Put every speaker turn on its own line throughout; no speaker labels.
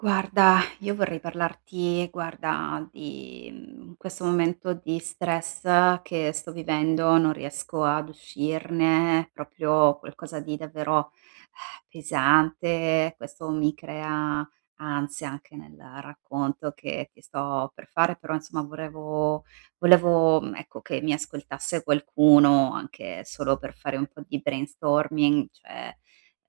Guarda, io vorrei parlarti, guarda, di questo momento di stress che sto vivendo, non riesco ad uscirne, proprio qualcosa di davvero pesante. Questo mi crea ansia anche nel racconto che ti sto per fare, però insomma volevo, ecco, che mi ascoltasse qualcuno, anche solo per fare un po' di brainstorming, cioè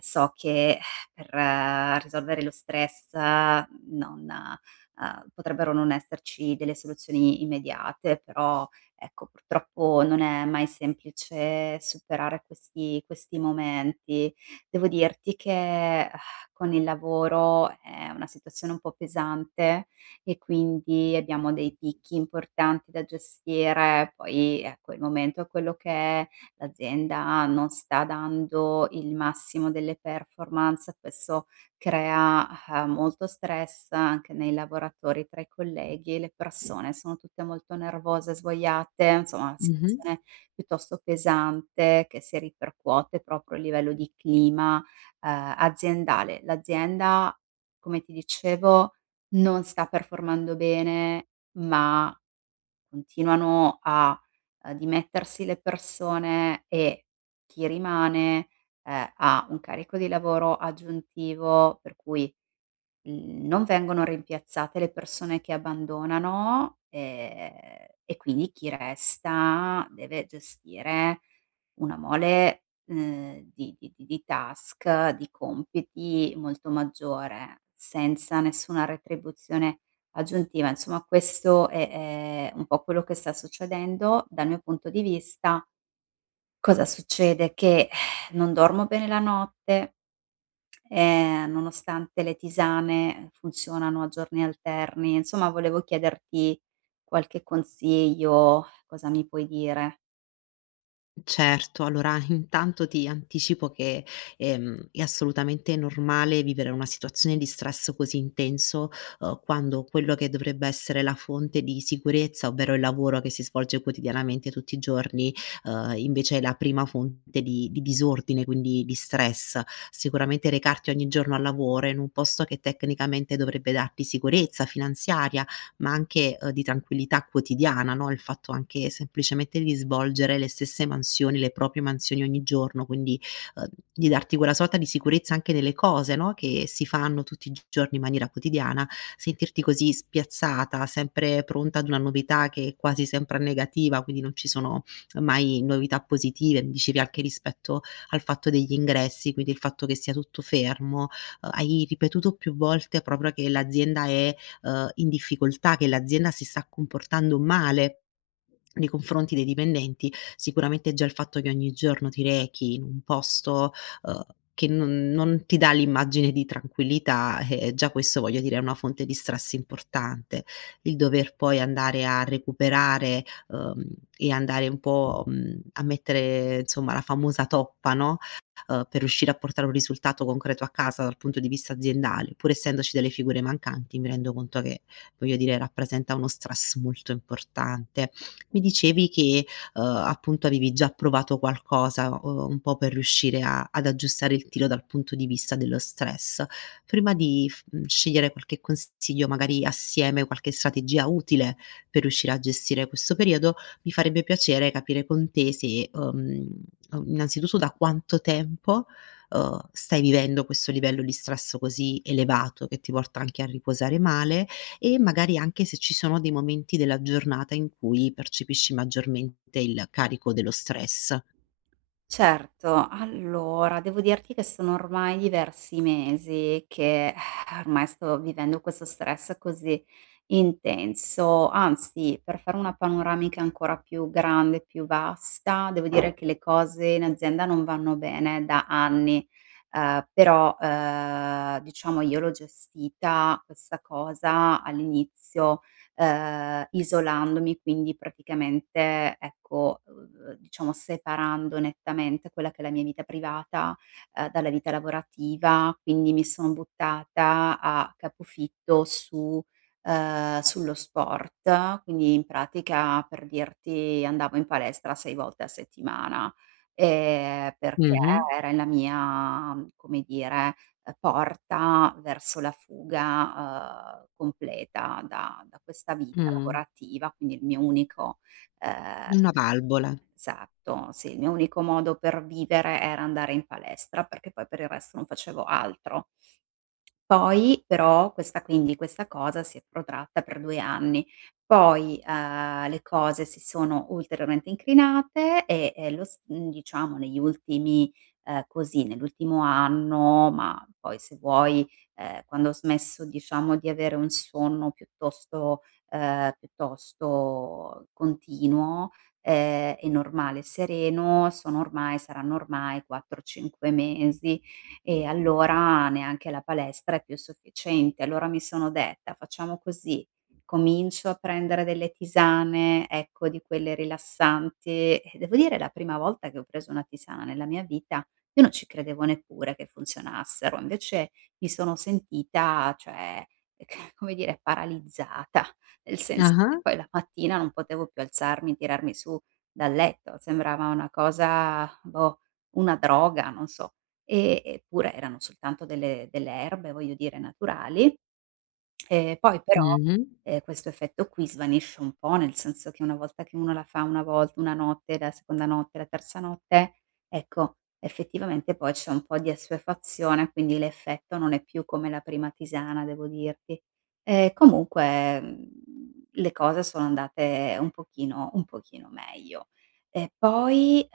so che per risolvere lo stress, non potrebbero non esserci delle soluzioni immediate, però ecco, purtroppo non è mai semplice superare questi momenti. Devo dirti che con il lavoro è una situazione un po' pesante e quindi abbiamo dei picchi importanti da gestire, poi ecco, il momento è quello che è. L'azienda non sta dando il massimo delle performance, questo crea, molto stress anche nei lavoratori, tra i colleghi, e le persone sono tutte molto nervose, svogliate, insomma una
Mh-mh.
situazione piuttosto pesante che si ripercuote proprio a livello di clima, aziendale. L'azienda, come ti dicevo, non sta performando bene, ma continuano a, dimettersi le persone, e chi rimane, ha un carico di lavoro aggiuntivo, per cui non vengono rimpiazzate le persone che abbandonano, e quindi chi resta deve gestire una mole, di task, di compiti molto maggiore, senza nessuna retribuzione aggiuntiva. Insomma, questo è un po' quello che sta succedendo dal mio punto di vista. Cosa succede? Che non dormo bene la notte, nonostante le tisane funzionano a giorni alterni. Insomma, volevo chiederti qualche consiglio, cosa mi puoi dire?
Certo, allora intanto ti anticipo che, è assolutamente normale vivere una situazione di stress così intenso, quando quello che dovrebbe essere la fonte di sicurezza, ovvero il lavoro che si svolge quotidianamente tutti i giorni, invece è la prima fonte di disordine, quindi di stress. Sicuramente recarti ogni giorno al lavoro in un posto che tecnicamente dovrebbe darti sicurezza finanziaria, ma anche, di tranquillità quotidiana, no, il fatto anche semplicemente di svolgere le stesse mansioni, le proprie mansioni ogni giorno, quindi, uhm, di darti quella sorta di sicurezza anche nelle cose, no, che si fanno tutti i giorni in maniera quotidiana, sentirti così spiazzata, sempre pronta ad una novità che è quasi sempre negativa, quindi non ci sono mai novità positive. Mi dicevi anche rispetto al fatto degli ingressi, quindi il fatto che sia tutto fermo. Hai ripetuto più volte proprio che l'azienda è in difficoltà, che l'azienda si sta comportando male nei confronti dei dipendenti. Sicuramente già il fatto che ogni giorno ti rechi in un posto, uhm, che non ti dà l'immagine di tranquillità, già questo voglio dire è una fonte di stress importante. Il dover poi andare a recuperare, e andare un po', a mettere insomma la famosa toppa, no, per riuscire a portare un risultato concreto a casa dal punto di vista aziendale, pur essendoci delle figure mancanti, mi rendo conto che, voglio dire, rappresenta uno stress molto importante. Mi dicevi che, appunto avevi già provato qualcosa, un po' per riuscire a ad aggiustare il tiro dal punto di vista dello stress. Prima di scegliere qualche consiglio, magari assieme, qualche strategia utile per riuscire a gestire questo periodo, mi farebbe piacere capire con te se, innanzitutto da quanto tempo, stai vivendo questo livello di stress così elevato che ti porta anche a riposare male e magari anche se ci sono dei momenti della giornata in cui percepisci maggiormente il carico dello stress.
Certo, allora devo dirti che sono ormai diversi mesi che ormai sto vivendo questo stress così intenso, anzi per fare una panoramica ancora più grande, più vasta, devo dire che le cose in azienda non vanno bene da anni, però diciamo io l'ho gestita questa cosa all'inizio isolandomi, quindi praticamente ecco, diciamo separando nettamente quella che è la mia vita privata, dalla vita lavorativa, quindi mi son buttata a capofitto su sullo sport, quindi in pratica per dirti andavo in palestra 6 volte a settimana, perché
Mh-mh,
era la mia, come dire, porta verso la fuga, completa da questa vita
mh.
lavorativa, quindi il mio unico ehm,
Una valvola.
esatto, sì, il mio unico modo per vivere era andare in palestra, perché poi per il resto non facevo altro. Poi però questa, quindi questa cosa si è protratta per 2 anni. Poi, le cose si sono ulteriormente incrinate, e diciamo negli ultimi così, nell'ultimo anno, ma poi se vuoi, quando ho smesso diciamo di avere un sonno piuttosto piuttosto continuo, e normale e sereno, sono ormai saranno ormai 4, 5 mesi, e allora neanche la palestra è più sufficiente. Allora mi sono detta: "Facciamo così, comincio a prendere delle tisane, ecco, di quelle rilassanti", e devo dire la prima volta che ho preso una tisana nella mia vita, io non ci credevo neppure che funzionassero, invece mi sono sentita, cioè, come dire, paralizzata, nel senso che
Ah-ah.
poi la mattina non potevo più alzarmi, tirarmi su dal letto, sembrava una cosa, boh, una droga, non so. E eppure erano soltanto delle erbe, voglio dire, naturali. Poi però,
Mh-mh.
questo effetto qui svanisce un po', nel senso che una volta che uno la fa una volta, una notte, la seconda notte, la terza notte, ecco, effettivamente poi c'è un po' di assuefazione, quindi l'effetto non è più come la prima tisana, devo dirti. Comunque, le cose sono andate un pochino meglio. E poi,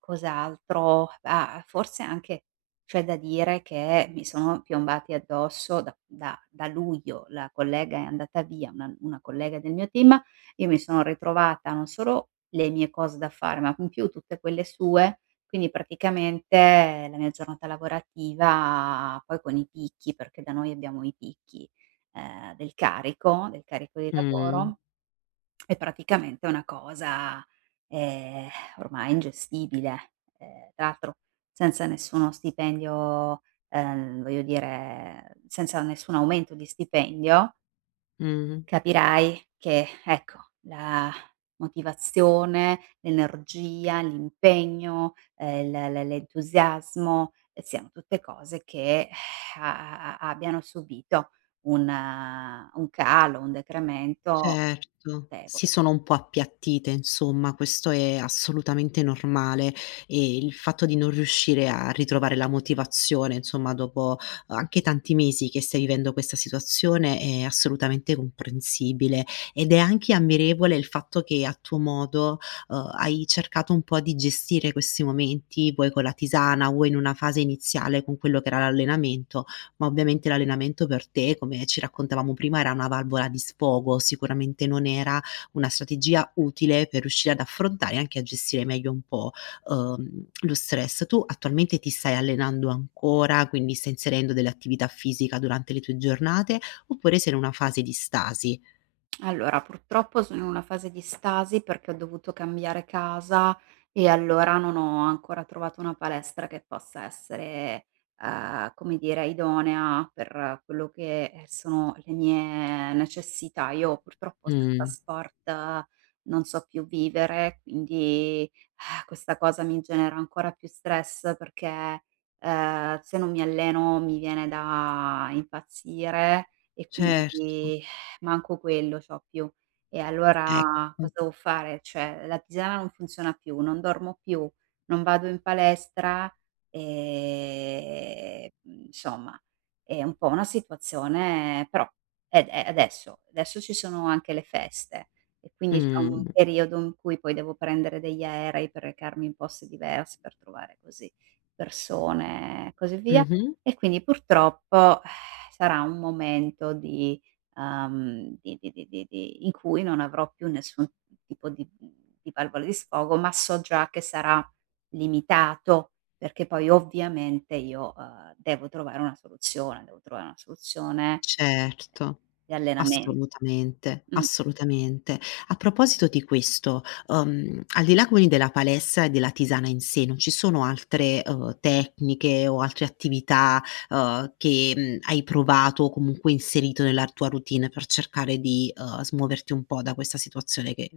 cos'altro? Ah, forse anche c'è da dire che mi sono piombati addosso da luglio, la collega è andata via, una collega del mio team, io mi sono ritrovata non solo le mie cose da fare, ma in più tutte quelle sue, quindi praticamente la mia giornata lavorativa, poi con i picchi, perché da noi abbiamo i picchi, del carico di
Mh.
lavoro, è praticamente una cosa, ehm, ormai ingestibile. Tra l'altro senza nessuno stipendio, voglio dire, senza nessun aumento di stipendio,
Mh.
capirai che, ecco, la motivazione, l'energia, l'impegno, l'entusiasmo, siano tutte cose che a a abbiano subito un calo, un decremento
Certo, si
notevole.
sono un po' appiattite insomma, questo è assolutamente normale, e il fatto di non riuscire a ritrovare la motivazione, insomma, dopo anche tanti mesi che stai vivendo questa situazione è assolutamente comprensibile, ed è anche ammirevole il fatto che a tuo modo, hai cercato un po' di gestire questi momenti, vuoi con la tisana, vuoi in una fase iniziale con quello che era l'allenamento, ma ovviamente l'allenamento per te, come ci raccontavamo prima, era una valvola di sfogo, sicuramente non era una strategia utile per riuscire ad affrontare e anche a gestire meglio un po', lo stress. Tu attualmente ti stai allenando ancora, quindi stai inserendo dell'attività fisica durante le tue giornate, oppure sei in una fase di stasi?
Allora, purtroppo sono in una fase di stasi perché ho dovuto cambiare casa, e allora non ho ancora trovato una palestra che possa essere, come dire, idonea per quello che, sono le mie necessità. Io purtroppo senza
Mh,
sport non so più vivere, quindi questa cosa mi genera ancora più stress perché, se non mi alleno mi viene da impazzire, e
certo,
quindi manco quello c'ho più. E allora
ecco.
cosa devo fare? Cioè la tisana non funziona più, non dormo più, non vado in palestra, insomma è un po' una situazione, però è adesso ci sono anche le feste, e quindi c'è un
Mh.
periodo in cui poi devo prendere degli aerei per recarmi in posti diversi, per trovare così persone e così via.
Mh-mh.
E quindi purtroppo sarà un momento di in cui non avrò più nessun tipo di valvola di sfogo, ma so già che sarà limitato, perché poi ovviamente io, devo trovare una soluzione, devo trovare una soluzione
Certo,
di allenamen
assolutamente,
mh.
assolutamente. A proposito di questo, al di là quindi della palestra e della tisana in sé, non ci sono altre, tecniche o altre attività, che, hai provato o comunque inserito nella tua routine per cercare di, smuoverti un po' da questa situazione che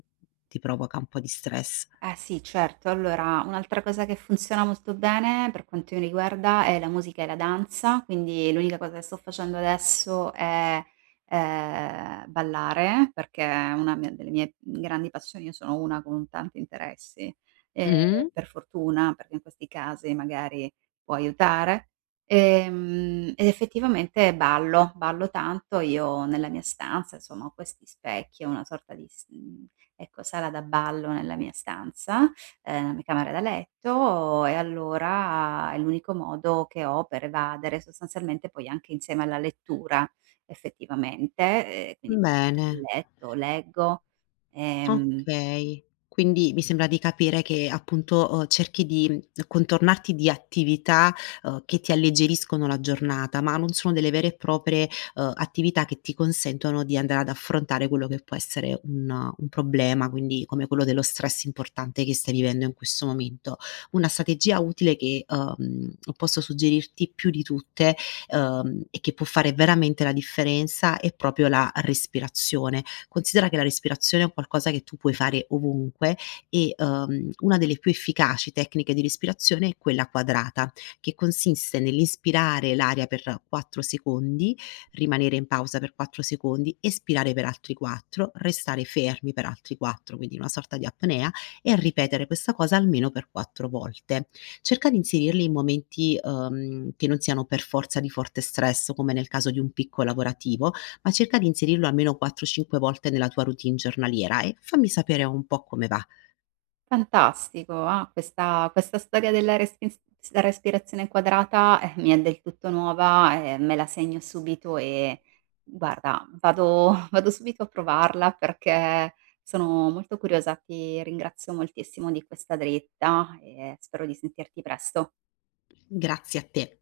ti provoca un po' di stress?
Eh sì, certo. Allora, un'altra cosa che funziona molto bene per quanto mi riguarda è la musica e la danza, quindi l'unica cosa che sto facendo adesso è, ballare, perché è una mia, delle mie grandi passioni, io sono una con tanti interessi, ehm,
Mh,
per fortuna, perché in questi casi magari può aiutare. Ed effettivamente ballo, ballo tanto. Io nella mia stanza, insomma, ho questi specchi, ho una sorta di s mhmm ecco, sala da ballo nella mia stanza, la mia camera da letto, e allora è l'unico modo che ho per evadere sostanzialmente, poi anche insieme alla lettura effettivamente, quindi
bene.
letto, leggo, ehm.
Okay. Quindi mi sembra di capire che appunto, cerchi di, contornarti di attività, che ti alleggeriscono la giornata, ma non sono delle vere e proprie, attività che ti consentono di andare ad affrontare quello che può essere un problema, quindi come quello dello stress importante che stai vivendo in questo momento. Una strategia utile che, posso suggerirti più di tutte, e che può fare veramente la differenza è proprio la respirazione. Considera che la respirazione è un qualcosa che tu puoi fare ovunque e, una delle più efficaci tecniche di respirazione è quella quadrata, che consiste nell'inspirare l'aria per 4 secondi, rimanere in pausa per 4 secondi, espirare per altri 4, restare fermi per altri 4, quindi una sorta di apnea, e ripetere questa cosa almeno per 4 volte. Cerca di inserirli in momenti, che non siano per forza di forte stress, come nel caso di un picco lavorativo, ma cerca di inserirlo almeno 4, 5 volte nella tua routine giornaliera e fammi sapere un po' come va.
Fantastico, ah, questa storia della respis s respirazione quadrata, mi è del tutto nuova, e me la segno subito, e guarda vado vado subito a provarla perché sono molto curiosa. Ti ringrazio moltissimo di questa dritta e spero di sentirti presto.
Grazie a te.